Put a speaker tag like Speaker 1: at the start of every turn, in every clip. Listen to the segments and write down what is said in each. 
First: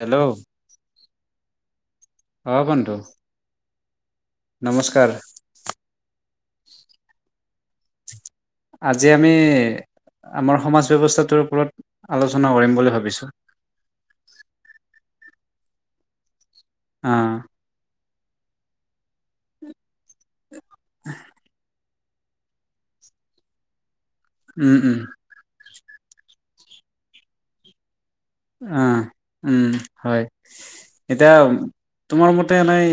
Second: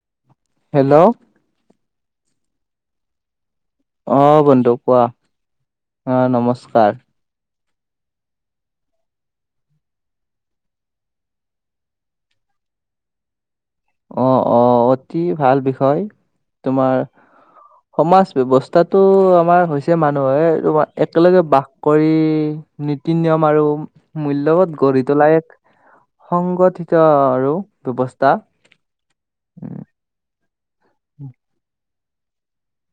Speaker 1: Hello
Speaker 2: hello.
Speaker 1: অহ বন্ধু।
Speaker 2: অহ বন্ধু কোৱা
Speaker 1: নমস্কাৰ
Speaker 2: অহ নমস্কাৰ। কাৰ।
Speaker 1: আজি আমি আমাৰ সমাজ ব্যৱস্থাটোৰ ওপৰত আলোচনা কৰিম বুলি ভাবিছোঁ।
Speaker 2: অহ অহ অতি ভাল বিষয়। তোমাৰ
Speaker 1: অ
Speaker 2: সমাজ ব্যৱস্থাটো আমাৰ হৈছে মানুহে তোমাৰ একেলগে বাস কৰি নীতি নিয়ম আৰু মূল্যবোধ
Speaker 1: উম উম
Speaker 2: গঢ়ি তোলা এক সংগঠিত আৰু ব্যৱ
Speaker 1: আহ উম হয় এতিয়া তোমাৰ মতে এনেই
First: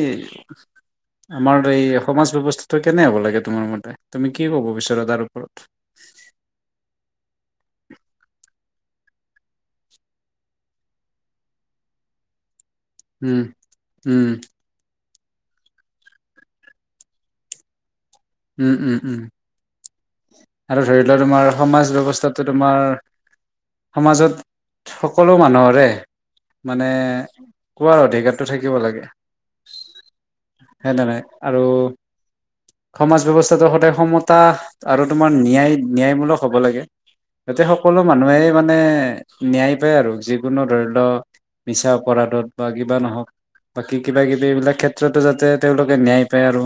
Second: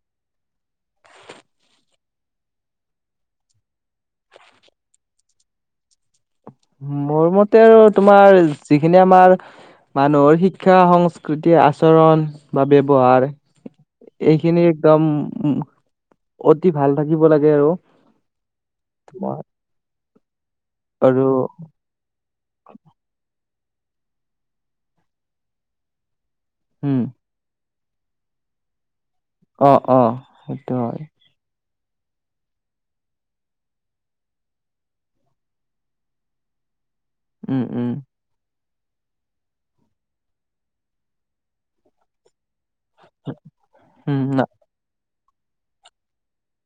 Speaker 1: আমাৰ এই সমাজ ব্যৱস্থাটো কেনে হ'ব লাগে তোমাৰ মতে তুমি কি ক'ব বিচৰা তাৰ ওপৰত
Speaker 2: মোৰ ম তে আৰু তোমাৰ যিখিনি আমাৰ মানুহৰ শিক্ষা সংস্কৃতি আচৰণ বা ব্যৱহাৰ
Speaker 1: উম উম
Speaker 2: এইখিনি একদম উম অতি ভাল থাকিব লাগে আৰু
Speaker 1: উম উম উম
Speaker 2: তোমাৰ
Speaker 1: [inaudible] আৰু ধৰি লোৱা তোমাৰ সমাজ ব্যৱস্থাটো তোমাৰ সমাজত সকলো মানুহৰে মানে
Speaker 2: উম
Speaker 1: কোৱাৰ অধিকাৰতো থাকিব লাগে
Speaker 2: অহ অহ সেইটো হয়
Speaker 1: নে নাই আৰু সমাজ ব্যৱস্থাটো সদায় সমতা আৰু তোমাৰ ন্যায় ন্যায়মূলক হ'ব লাগে যাতে
Speaker 2: উম, উম,
Speaker 1: সকলো মানুহে মানে ন্যায় পায় আৰু যিকোনো ধৰি লওঁ মিছা অপৰাধত বা কিবা নহওঁক বাকি
Speaker 2: উম,
Speaker 1: কিবা
Speaker 2: ন
Speaker 1: কিবি এইবিলাক ক্ষে ত্ৰতো যাতে তেওঁলোকে ন্যায় পায় আৰু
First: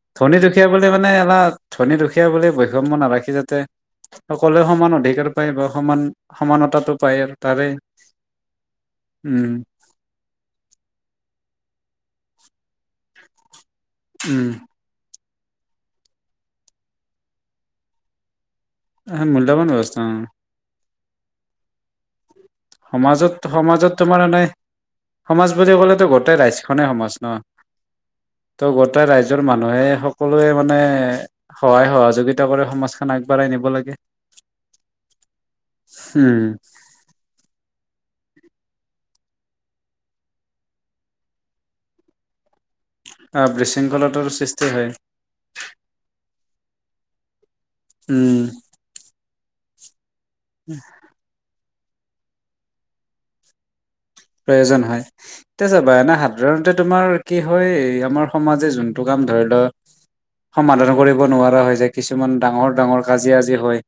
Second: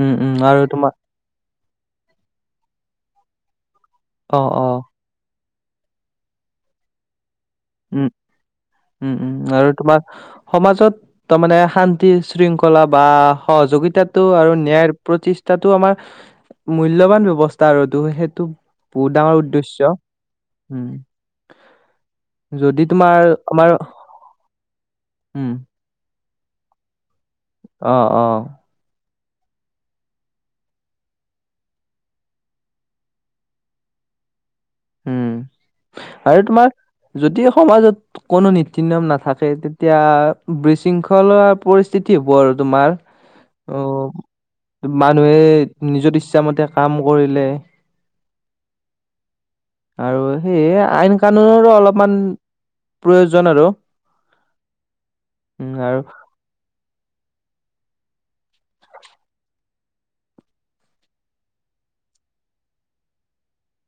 Speaker 2: উম, উম,
Speaker 1: ধনী
Speaker 2: আৰু
Speaker 1: দুখীয়া বুলি
Speaker 2: তোমাৰ
Speaker 1: মানে আমাৰ ধনী দুখীয়া বুলি বৈষম্য নাৰাখি যাতে
Speaker 2: অ',
Speaker 1: সকলোৱে
Speaker 2: অ',
Speaker 1: সমান অধিকাৰ পাই বা সমান সমানতাটো পায় আৰু। তাৰে
Speaker 2: উম, উম, উম আৰু তোমাৰ সমাজত তাৰ মানে শান্ত তি শৃংখলা বা সহযোগিতাটো আৰু
Speaker 1: উম
Speaker 2: ন্যায়ৰ প্ৰতি তাটো আমাৰ মূল্যৱান ব্যৱস্থা আৰুটো সেইটো বহুত ডাঙৰ
Speaker 1: মূল্যবান
Speaker 2: উদ্দেশ্য,
Speaker 1: ব্যৱস্থা অ
Speaker 2: উম। যদি তোমাৰ
Speaker 1: সমাজত
Speaker 2: আমাৰ
Speaker 1: সমাজত তোমাৰ এনে সমাজ
Speaker 2: উম,
Speaker 1: বুলি ক'লেটো গত তে ৰাইজখনেই সমাজ। অ',
Speaker 2: অ', অ',
Speaker 1: ত' গোটেই ৰাইজ জৰ মানুহে সকলোৱে মানে সহায় সহযোগিতা কৰি সমাজখন আগবঢ়াই নিব লাগে।
Speaker 2: উম আৰু
Speaker 1: উম
Speaker 2: তোমাৰ যদি সমাজত কোনো নীতি নিয়ম নাথাকে তেতিয়া বিশৃংখলা পৰিস্থিতি হোৱাৰ তোমাৰ
Speaker 1: বিশৃংখলতাৰ সৃষ্টি হয়
Speaker 2: অ' মানুহে নিজৰ ইচ্ছা মতে কাম কৰিলে
Speaker 1: উম।
Speaker 2: আৰু সেইয়ে আইন কানুনৰো অলপ অলপমান প্ৰয়োজন আৰু।
Speaker 1: প্ৰয়োজন হয়, এতিয়া
Speaker 2: উম
Speaker 1: চাবা
Speaker 2: আৰু
Speaker 1: এনে সাধাৰণতে তোমাৰ কি হয় আমাৰ সমাজে যোনটো কাম ধৰি লও সমাধান কৰিব নোৱাৰা হয় যায় কিছুমান ডাঙৰ ডাঙৰ কাজিয়া যি হয়,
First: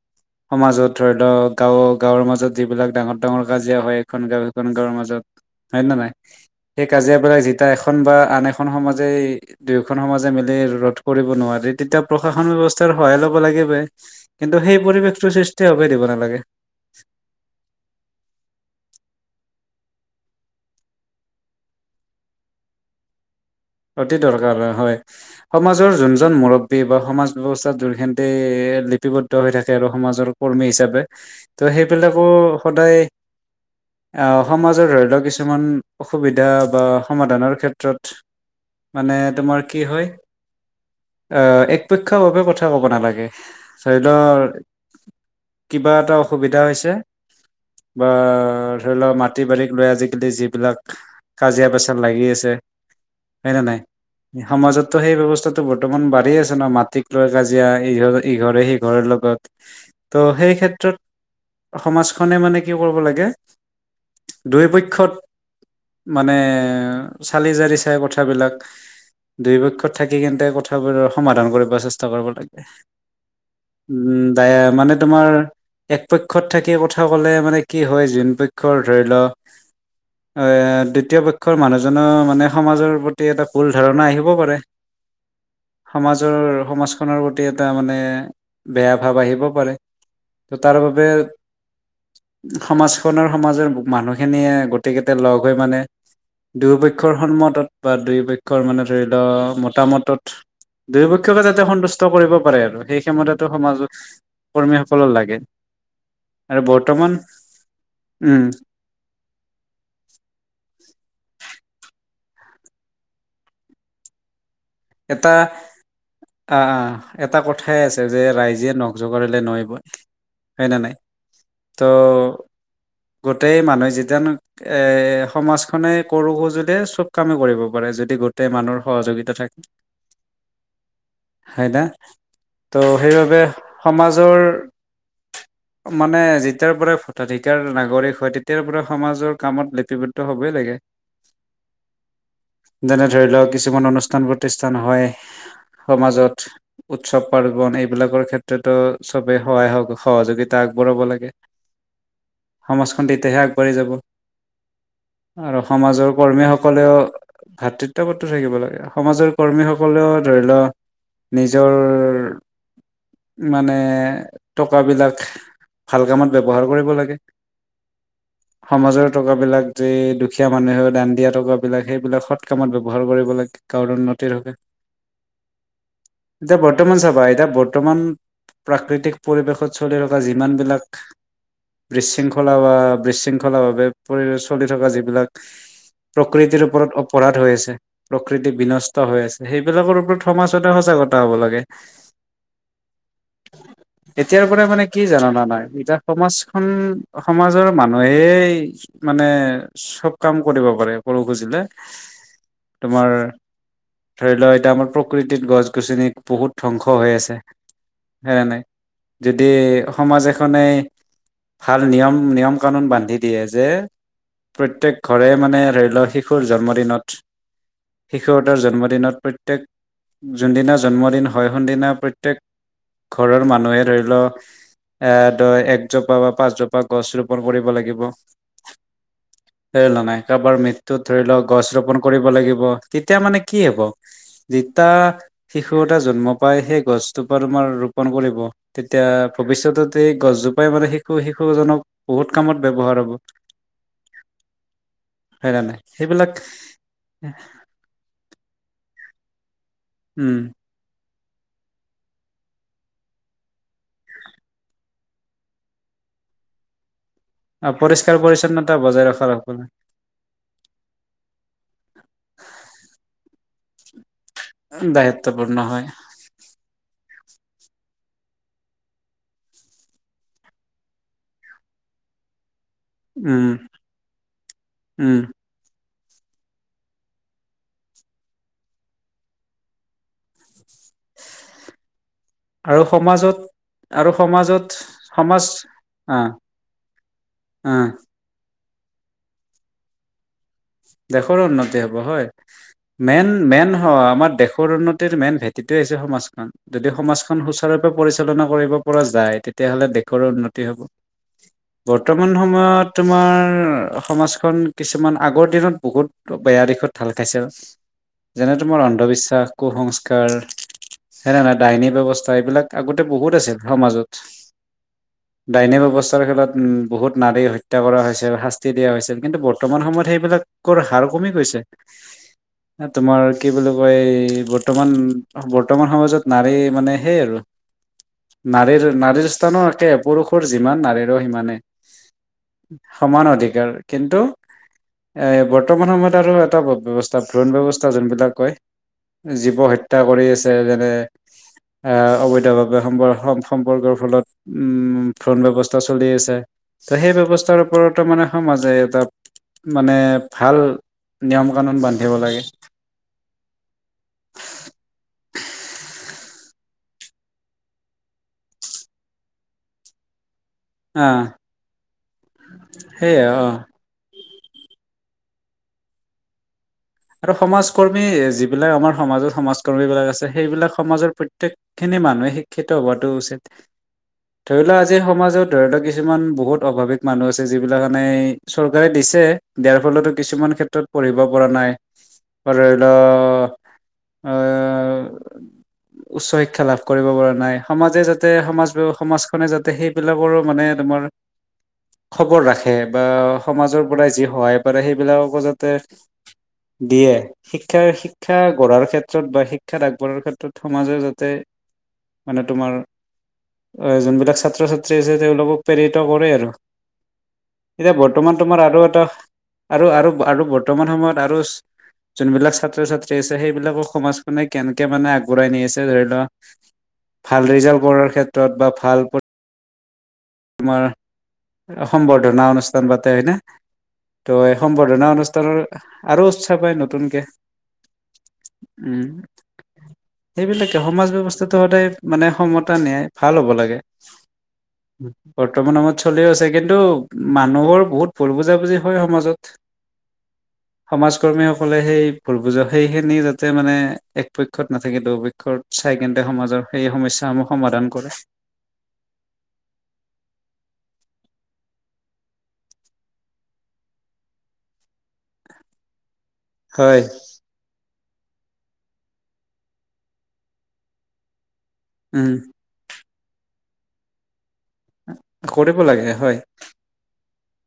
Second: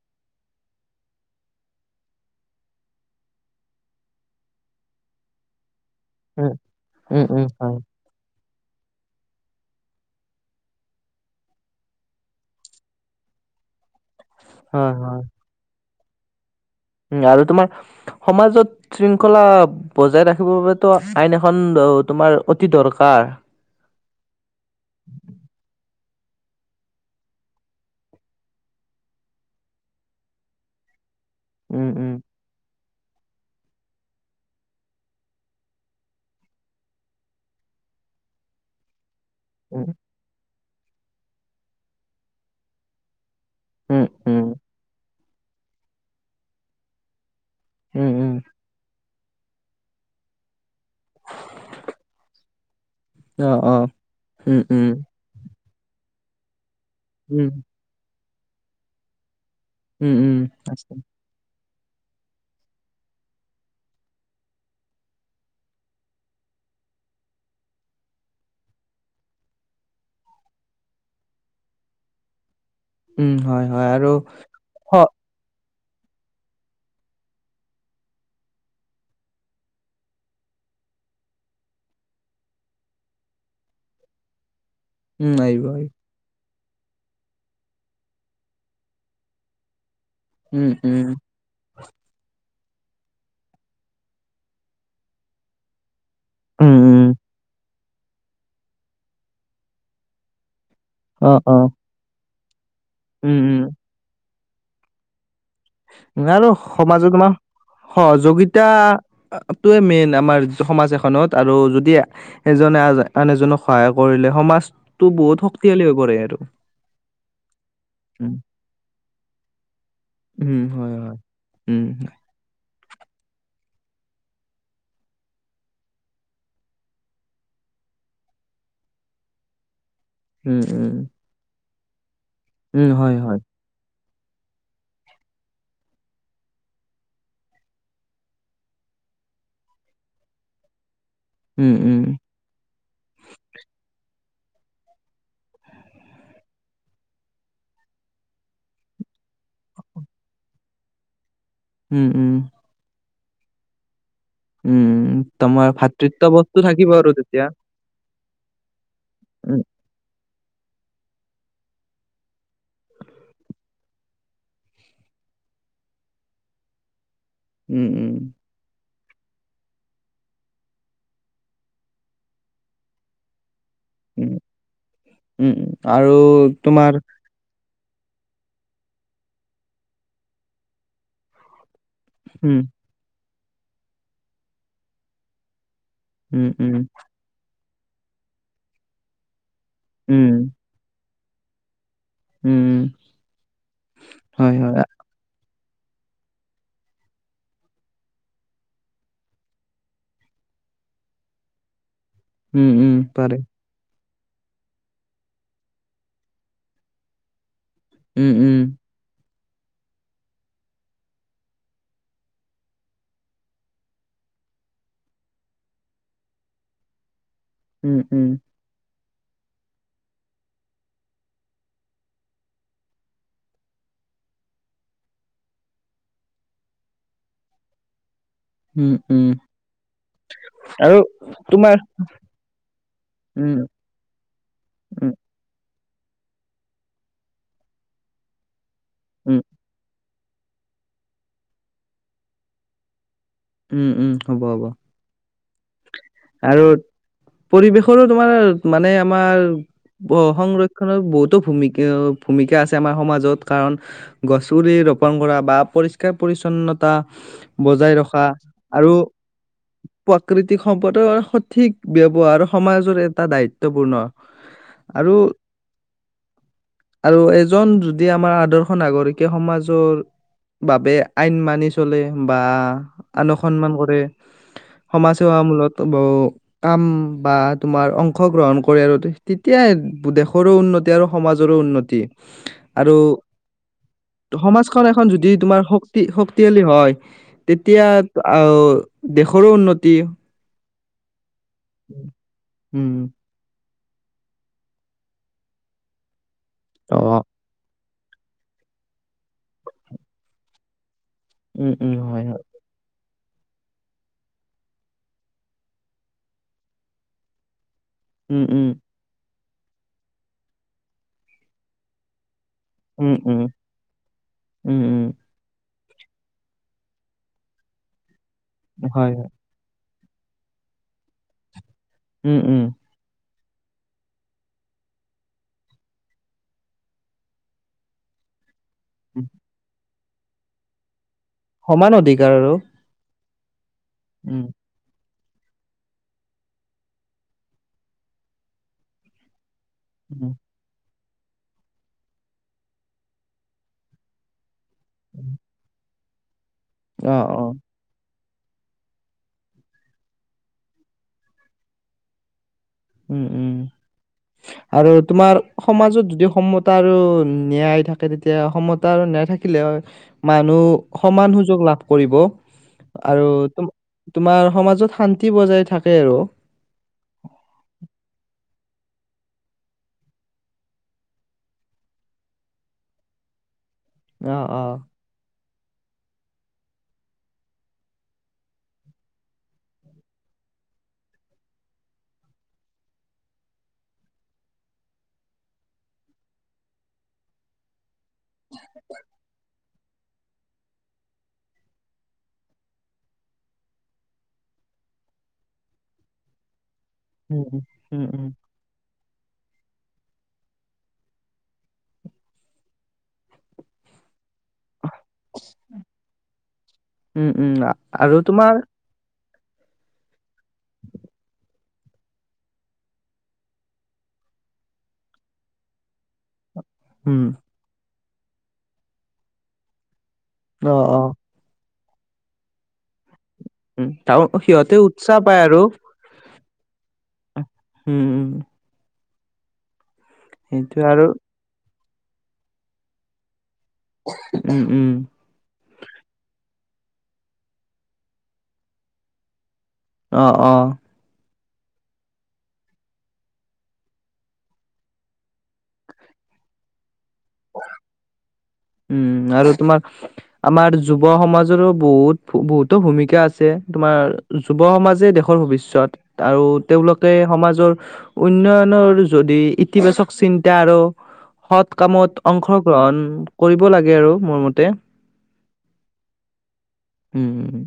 Speaker 1: সমাজত ধৰি লওক গাওঁ গাঁৱৰ মাজত যিবিলাক ডাঙৰ ডাঙৰ কাজিয়া হয় এখন গাওঁয়ে সিখন গাঁৱৰ মাজত। হয় নে নাই?
Speaker 2: উম
Speaker 1: সেই কাজিয়াবিলাক
Speaker 2: উম
Speaker 1: যেতিয়া
Speaker 2: উম
Speaker 1: এখন বা আন এখন খন সমাজেই দুয়োখন সমাজে মিলি ৰোধ কৰিব নোৱাৰি তেতিয়া প্ৰশাসন ব্যৱস্থাৰ সহায় ল'ব লাগিব। কিন্তু সেই
Speaker 2: হয় হয় হয়
Speaker 1: পৰিৱেশটো সৃষ্টি হ'বই দিব না লাগে
Speaker 2: উম আৰু তোমাৰ সমাজত শৃংখলা বজাই ৰাখিবৰ বাবেতো আইন এখন ড তোমাৰ অতি দৰকাৰ।
Speaker 1: অতি এজন মুৰব্বী বা সমাজ ব্যৱস্থা দুৰ্ঘিন্তই লিপিবদ্ধ হৈ থাকে আৰু সমাজৰ কৰ্মী হিচাপে। ত'
Speaker 2: উম উম
Speaker 1: সেইবিলাকো সদাই অ' সমাজৰ ধৰি লওক কিছুমান অসুবিধা বা সমাধানৰ ক্ষেত্ৰত মানে তোমাৰ কি
Speaker 2: উম
Speaker 1: হয়? অ', একপক্ষভাৱে কথা ক'ব নালাগে।
Speaker 2: উম
Speaker 1: চাইডৰ
Speaker 2: উম
Speaker 1: কিবা এটা অসুবিধা হৈছে। বা
Speaker 2: উম উম
Speaker 1: ধৰি লওক মা খেতি বাৰীক লৈ আজিকালি যিবিলাক কাজিয়া পেচাল লাগি আছে
Speaker 2: অ
Speaker 1: হয় নে
Speaker 2: অ
Speaker 1: নাই?
Speaker 2: উম উম
Speaker 1: সমাজতো সেই ব্যৱস্থা বৰ্তমান বাঢ়ি আছে ন'। মা মাটিক লৈ
Speaker 2: উম
Speaker 1: কাজিয়া [unintelligible] ইঘৰে সি ঘৰৰ লগত। ত'
Speaker 2: উম! উম!
Speaker 1: সেই
Speaker 2: আছে।
Speaker 1: ক্ষেত্ৰত সমাজখনে মানে, কি কৰিব লাগে, দুয়োপক্ষত মানে, চালি জাৰি চাই কথা কথাবিলাক দুয়োপক্ষত থাকি কেনে কথাবোৰৰ সমাধান কৰিব চেষ্টা কৰিব লাগে।
Speaker 2: উম হয় হয় আৰু
Speaker 1: উম, দাই মানে
Speaker 2: হ
Speaker 1: তোমাৰ এক পক্ষত থাকি কথা ক'লে মানে, কি হয় যোন পক্ষৰ ধৰি লওক এ, দ্বিতীয় পক্ষৰ মানুহজনৰ মানে সমাজৰ প্ৰ প্ৰতি এটা ভুল ধাৰণা আহিব পাৰে।
Speaker 2: উম! আহিবই।
Speaker 1: সমাজৰ সমাজখনৰ প্ৰতি এটা মানে, বেয়া ভাৱ আহিব পাৰে। ত'
Speaker 2: উম!
Speaker 1: তাৰ বাবে
Speaker 2: উম!
Speaker 1: সমাজখনৰ, সমাজৰ মানুহখিনিয়ে গোটেইকেইটা লগ হৈ মানে
Speaker 2: উম উম
Speaker 1: দুয়োপক্ষৰ সন্মতত বা দুয়োপক্ষৰ মানে ধৰি লওক মতামতত
Speaker 2: অ
Speaker 1: দুয়োপক্ষকে
Speaker 2: অ
Speaker 1: যাতে সন্তুষ্ট কৰিব পাৰে আৰু। সেই
Speaker 2: উম
Speaker 1: ক্ষমতাতো
Speaker 2: উম
Speaker 1: সমাজক কৰ্মীসকলক লাগে। আৰু
Speaker 2: [unintelligible]
Speaker 1: বৰ্তমান
Speaker 2: সমাজত আমাৰ
Speaker 1: উম
Speaker 2: সহযোগিতাটোৱে মেইন আমাৰ সমাজ এখনত আৰু য যদি এজনে, আন এজনক সহায় কৰিলে। সমাজ
Speaker 1: এটা আঁ এটা কথাই আছে যে
Speaker 2: উম,
Speaker 1: ৰাইজে নখ জোকাৰিলে নৈ বৈ।
Speaker 2: উম, হয়, হয়। উম!
Speaker 1: গোটেই মানুহে যেতিয়া ন' সমাজখনে কৰোঁ খুজিলে চব কামে কৰিব পাৰে। যদি গোটেই মানুহৰ সহযোগিতা থাকে।
Speaker 2: উম! উম!
Speaker 1: হয়না? ত'
Speaker 2: হয়, হয়,
Speaker 1: সেইবাবে সমাজৰ মানে, যেতিয়াৰ পৰা ভোটাধিকাৰ নাগৰিক হয়। তেতিয়াৰ পৰা সমাজৰ কামত লিপিবদ্ধ হ'বই লাগে।
Speaker 2: উম, উম,
Speaker 1: যেনে ধৰি লওক কিছুমান অনু চন ব'ৰ্ড তিষ্ঠান হয়। সমাজত উৎসৱ পাৰ্বন এইবিলাকৰ ক্ষেত্ৰতো সবে সহায় সগ সহযোগিতা আগবঢ়াব লাগে।
Speaker 2: উ উম।
Speaker 1: খন তেতিয়াহে আগবাঢ়ি যাব।
Speaker 2: উম
Speaker 1: আৰু
Speaker 2: তমই
Speaker 1: সমাজৰ
Speaker 2: ভাতৃত্ববোধটো থাকিব আৰু তেতিয়া।
Speaker 1: টো থাকিব লাগে। সমত
Speaker 2: উম,
Speaker 1: কৰ্মীসকলেও ধৰি ল নিজৰ মানে টকাবিলাক ভাল কামত ব্যৱহাৰ কৰিব লাগে।
Speaker 2: উ উম।
Speaker 1: সমাজৰ টকাবিলাক যে দুখীয়া মানুহে দান দিয়া টকাবিলাক সেইবিলাক সৎ কামত ব্যৱহাৰ কৰিব লাগে। কাৰণ
Speaker 2: উ উম উ আৰু
Speaker 1: এতিয়া বৰ্তমান
Speaker 2: তোমাৰ
Speaker 1: চাবা এতিয়া বৰ্তমান প্ৰাকৃতিক পৰিৱেশত চলি থকা যিমানবিলাক বৃশৃংখলা
Speaker 2: উম,
Speaker 1: বা বৃশৃংখ শৃংখলা ভাৱে পৰি চলি থকা যিবিলাক
Speaker 2: উম,
Speaker 1: প্ৰকৃতিৰ
Speaker 2: উম,
Speaker 1: ওপৰত অপৰাধ হৈ আছে প্ৰকৃতি বিনষ্ট হৈ আছে। সেইবিলাকৰ ওপৰত
Speaker 2: উম,
Speaker 1: সমাজতে সজাগতা হ'ব লাগে।
Speaker 2: উম,
Speaker 1: এতিয়াৰ
Speaker 2: হয়,
Speaker 1: পৰা মানে
Speaker 2: হয়,
Speaker 1: কি জানানা নাই? এতিয়া সমাজখন সমাজৰ মানুহেই মানে চব কাম কৰিব পাৰে কৰো খুজিলে।।
Speaker 2: উম উম
Speaker 1: তোমাৰ
Speaker 2: পাৰে।
Speaker 1: ধৰি লও এতিয়া আমাৰ প্ৰকৃতিত গছ গছনিত বহুত ধ্বংস হৈ আছে।
Speaker 2: উম
Speaker 1: হয়ে
Speaker 2: উম।
Speaker 1: নাই যদি সমাজ এখনেই ভাল নিয়ম নিয়ম কানুন বান্ধি দিয়ে যে প্ৰত্যয়েক ঘৰে মানে ধৰি লওক শিশুৰ জন্মদিনত
Speaker 2: উম, উম,
Speaker 1: শিশু এটাৰ জন্মদিনত। প্ৰত্যেক, যোনদিনা জন্মদিন হয় সোনদিনা প্ৰত্যক ঘৰৰ মানুহে ধৰি লও এ একজোপা বা পাঁচজোপা গছ ৰোপন কৰিব লাগিব। [unintelligible]
Speaker 2: উম, উম।
Speaker 1: নাই কাৰোবাৰ
Speaker 2: আৰু
Speaker 1: মৃত্যুত ধৰি লওক গছ
Speaker 2: তোমাৰ
Speaker 1: ৰোপন কৰিব লাগিব। তেতিয়া মানে
Speaker 2: উম
Speaker 1: কি হ'ব, যেতিয়া
Speaker 2: উম
Speaker 1: শিশু এটা জন্ম পাই, সেই গছজোপা তোমাৰ ৰোপন কৰিব। তেতিয়া
Speaker 2: উম
Speaker 1: ভৱিষ্যতত তে গছজোপাই মানে শিশু শিশুজনক বহুত কামত ব্যৱহাৰ হ'ব।
Speaker 2: উম উম, হ'ব হ'ব।
Speaker 1: হয় না নাই? সেইবিলাক
Speaker 2: সৰু তোমাৰ মানে আমাৰ
Speaker 1: উম
Speaker 2: বহনৰক্ষনৰ বহুত তো ভূমিকাও-ভূমিকা আছে আমাৰ সমাজত। কাৰণ গছপুলি ৰোপণ কৰা বা পৰিষ্কাৰ-পৰিচ্ছন্নতা বজাই
Speaker 1: পৰিষ্কাৰ
Speaker 2: ৰখা
Speaker 1: পৰিচ্ছন্নতা
Speaker 2: আৰু
Speaker 1: বজাই ৰখাৰ
Speaker 2: প্ৰাকৃতিক সম্পদ ৰ সঠিক ব্যৱহাৰ সমাজৰ এটা দা দায়িত্বপূৰ্ণ। আৰু
Speaker 1: দায়িত্বপূৰ্ণ হয়।
Speaker 2: আৰু এজন যদি আমাৰ আদৰ্শ নাগৰিকে সমাজৰ বাবে আইন মানি চলে বা আনক
Speaker 1: উম
Speaker 2: সন্মান কৰে, সমাজ
Speaker 1: উম
Speaker 2: সেৱা মূলত ব কাম বা তোমাৰ অংশগ্ৰহণ কৰে আৰু তেতিয়া দেশৰো উন্নতি তে আৰু সমাজৰো উন্নতি আৰু
Speaker 1: আৰু সমাজত
Speaker 2: সমাজখন এখন যদি
Speaker 1: সমাজ
Speaker 2: তোমাৰ
Speaker 1: আহ
Speaker 2: শক্তি-শক্তিশালী হয়, তেতিয়া
Speaker 1: আহ
Speaker 2: আও দেশৰো উন্নতি।
Speaker 1: দেশ শৰো উন্নতি হ'ব হয়।
Speaker 2: উম
Speaker 1: মেন-মেন অ-, আমাৰ দেশৰ উন্নতিৰ মেইন ভেটিটোৱে হৈছে সমাজ খন, যদি
Speaker 2: অ
Speaker 1: সমাজখন সুচাৰু পৰিচালনা কৰিব পৰা যায়, তেতিয়াহ'লে দেশৰো উন্নতি হ'ব।
Speaker 2: উম উম হয়
Speaker 1: বৰ্তমান
Speaker 2: হয়
Speaker 1: সময়ত তোমাৰ সমাজখন কিছুমান আগৰ দিনত বহুত বেয়া দিশত ঢাল খাইছে।
Speaker 2: উম
Speaker 1: যেনে
Speaker 2: উম
Speaker 1: তোমাৰ অন্ধবিশ্বাস কুসংস্কাৰ, সেনেহেনে ডাইনী ব্যৱস্থা এইবিলাক আগতে
Speaker 2: উম
Speaker 1: বহুত
Speaker 2: উম
Speaker 1: আছিল সমাজত।
Speaker 2: উম
Speaker 1: ডাইনী ব্যৱ [unintelligible] ক্ষেত্ৰত উম বহুত নাৰী হত্যা কৰা হৈছে। শাস্তি
Speaker 2: উম
Speaker 1: দিয়া
Speaker 2: হয়
Speaker 1: হৈছিল,
Speaker 2: হয়
Speaker 1: কিন্তু বৰ্তমান সময়ত সেইবিলাক কৰ হাৰ কমি গৈছে।
Speaker 2: উম উম
Speaker 1: এ তোমাৰ কি বুলি কয় এই, বৰ্তমান, বৰ্তমান সমাজত নাৰী মানে সেই আৰু
Speaker 2: উম,
Speaker 1: নাৰীৰ-নাৰীৰ স্থানো একে। পুৰুষৰ যিমান নাৰীৰ ৰো সিমানে।
Speaker 2: সমান অধিকাৰ আৰু
Speaker 1: সমান অধিক কাৰ কিন্তু
Speaker 2: উম
Speaker 1: এই বৰ্তমান সময়ত আৰু এটা ব্য ব্যৱস্থা ভ্ৰণ ব্যৱস্থা যোনবিলাক কয়, জীৱ হত্যা হত্যা কৰি
Speaker 2: উম
Speaker 1: আছে, যেনে আ অবৈধভাৱে সম্প সম্পৰ্কৰ ফলত উম ভ্ৰন ব্যৱস্থা চলি আছে। তহ
Speaker 2: অ
Speaker 1: সেই
Speaker 2: অ
Speaker 1: ব্যৱস্থাৰ ওপৰতো মানে সমাজে এই এটা মানে ভাল নিয়ম কানুন বান্ধিব লাগে
Speaker 2: উম উম আৰু তোমাৰ সমাজত যদি সমতা আৰু ন্যায় থাকে তেতিয়া সমতা আৰু ন্যায় থাকিলে মানুহ
Speaker 1: আহ
Speaker 2: সমান সুযোগ লাভ কৰিব আৰু
Speaker 1: সেইয়া অ
Speaker 2: তোমা তোমাৰ সমাজত শান্তি কি বজাই থাকে আৰু
Speaker 1: আৰু সমাজ কৰ্মী যিবিলাক আমাৰ সমাজত সমাজ কৰ্মী বিলাক আছে সেইবিলাক সমাজৰ প্ৰত্যেক খিনি মানুহে শিক্ষিত হোৱাটো উচিত
Speaker 2: অ অ
Speaker 1: ধৰি লোৱা আজিৰ সমাজত ধৰিল' কিছুমান বহুত প্ৰভাৱিক মানুহ আছে যিবিলাক মানে চৰকাৰে দিছে দিয়াৰ ফলতো কিছুমান ক্ষেত্ৰত পঢ়িব পৰা নাই ধৰি লও আহ উচ্চ শিক্ষা লাভ কৰিব পৰা নাই সমাজে যাতে যাতে সমাজ সমাজখনে যাতে সেই সেইবিলাকৰো মানে তোমাৰ খবৰ ৰাখে বা সমাজৰ পৰা যি সহায় পাৰে সেইবিলাককো যাতে দিয়ে
Speaker 2: উম
Speaker 1: শিক্ষা
Speaker 2: উম উম
Speaker 1: শিক্ষা গঢ়াৰ ক্ষে য'ত বা শিক্ষাত আগবঢ়াৰ ক্ষেত্ৰত সমাজে যাতে মানে তোমাৰ যোনবিলাক ছাত্ৰ- ছাত্ৰী আছে তেওঁলোকক প্ৰেৰিত কৰে আৰু
Speaker 2: উম উম উম
Speaker 1: এতিয়া
Speaker 2: আৰু
Speaker 1: বৰ্তমান তোমাৰ আৰু এটা আৰু আৰু আৰু বৰ্তমান সময়ত আৰু যোনবিলাক ছাত্ৰ -ছাত্ৰী আছে সেইবিলাকক সমাজখনে কেনেকে মানে আগবঢ়াই নি আছে ধৰি
Speaker 2: উম
Speaker 1: লোৱা ভাল ৰিজাল্ট কৰাৰ ক্ষেত্ৰত বা ভাল
Speaker 2: অহ
Speaker 1: তোমাৰ
Speaker 2: অহ
Speaker 1: সম্বৰ্ধনা অনুষ্ঠান পাতে হয়নে?
Speaker 2: উম তাহো
Speaker 1: ত' এই
Speaker 2: সিহঁতে
Speaker 1: সম্বৰ্ধনা
Speaker 2: উৎসাহ পায়
Speaker 1: অনুষ্ঠানৰ
Speaker 2: আৰু
Speaker 1: আৰু উৎসাহ পায় নতুনকে
Speaker 2: হো উম
Speaker 1: উম সেইবিলাকে
Speaker 2: সেইটো আৰু
Speaker 1: সমাজ ব্যৱস্থাটো সদায় মানে সমতা ন্যায় ভাল হ'ব লাগে
Speaker 2: উম উম
Speaker 1: বৰ্তমান সময়ত চলিও আছে কিন্তু কিন্তু মানুহৰ বহুত ভুল বুজাবুজি হয় সমাজত।
Speaker 2: অ', অ'।
Speaker 1: সকলে সেই ভুল বুজা সেইখিনি যাতে মানে এক পক্ষত নাথাকে দুয়োপক্ষত চাই তেন্তে সমাজৰ সেই সমস্যা আমা সমাধান কৰে।
Speaker 2: উম আৰু তোমাৰ আমাৰ যুৱ সমাজৰো বহুত বহুতো ভূমিকা আছে তোমাৰ যুৱ সমাজে দেশৰ ভৱিষ্যত। আৰু
Speaker 1: হয়
Speaker 2: তেওঁলোকে সমাজৰ উন্নয়নৰ যদি ইতিবাচক চিন্তা আৰু সৎ কামত
Speaker 1: উম
Speaker 2: অংশগ্ৰহণ কৰিব লাগে আৰু মোৰ মতে।
Speaker 1: কৰিব লাগে হয়।
Speaker 2: উম, হম, হম।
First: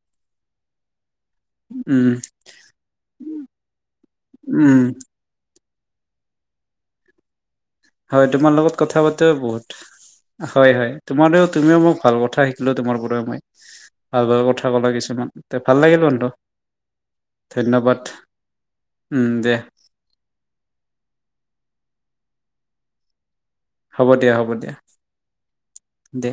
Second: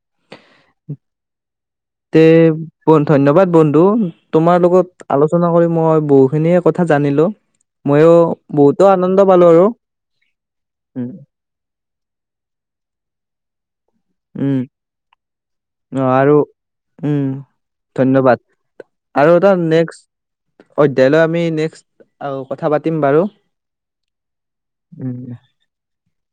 Speaker 2: [inaudible]
Speaker 1: উম
Speaker 2: তে ধন্যবাদ বন্ধু তোমাৰ
Speaker 1: উম
Speaker 2: লগত আলোচনা কৰি মই বহুখিনিয়ে কথা জানিলো। ময়ো
Speaker 1: হয় তোমাৰ লগত
Speaker 2: বহুতো
Speaker 1: কথা
Speaker 2: আনন্দ
Speaker 1: পাতাই
Speaker 2: পালো আৰু
Speaker 1: বহুত হয়, হয়
Speaker 2: উম
Speaker 1: তোমাল তুমিও মোক ভাল কথা শিকিলোঁ তোমাৰ পৰা মই। [inaudible] আগৰ
Speaker 2: উম
Speaker 1: কথা ক'লা কিছুমান তে ভাল
Speaker 2: অ
Speaker 1: লাগিল বন্ধু।
Speaker 2: আৰু উম
Speaker 1: ধন্যবাদ। উম, দে।
Speaker 2: অধ্যয়ালৈ আমি নেক্সট আৰু কথা পাতিম বাৰু।
Speaker 1: হ'ব দিয়া। হ'ব দেয়া।
Speaker 2: উম
Speaker 1: দে।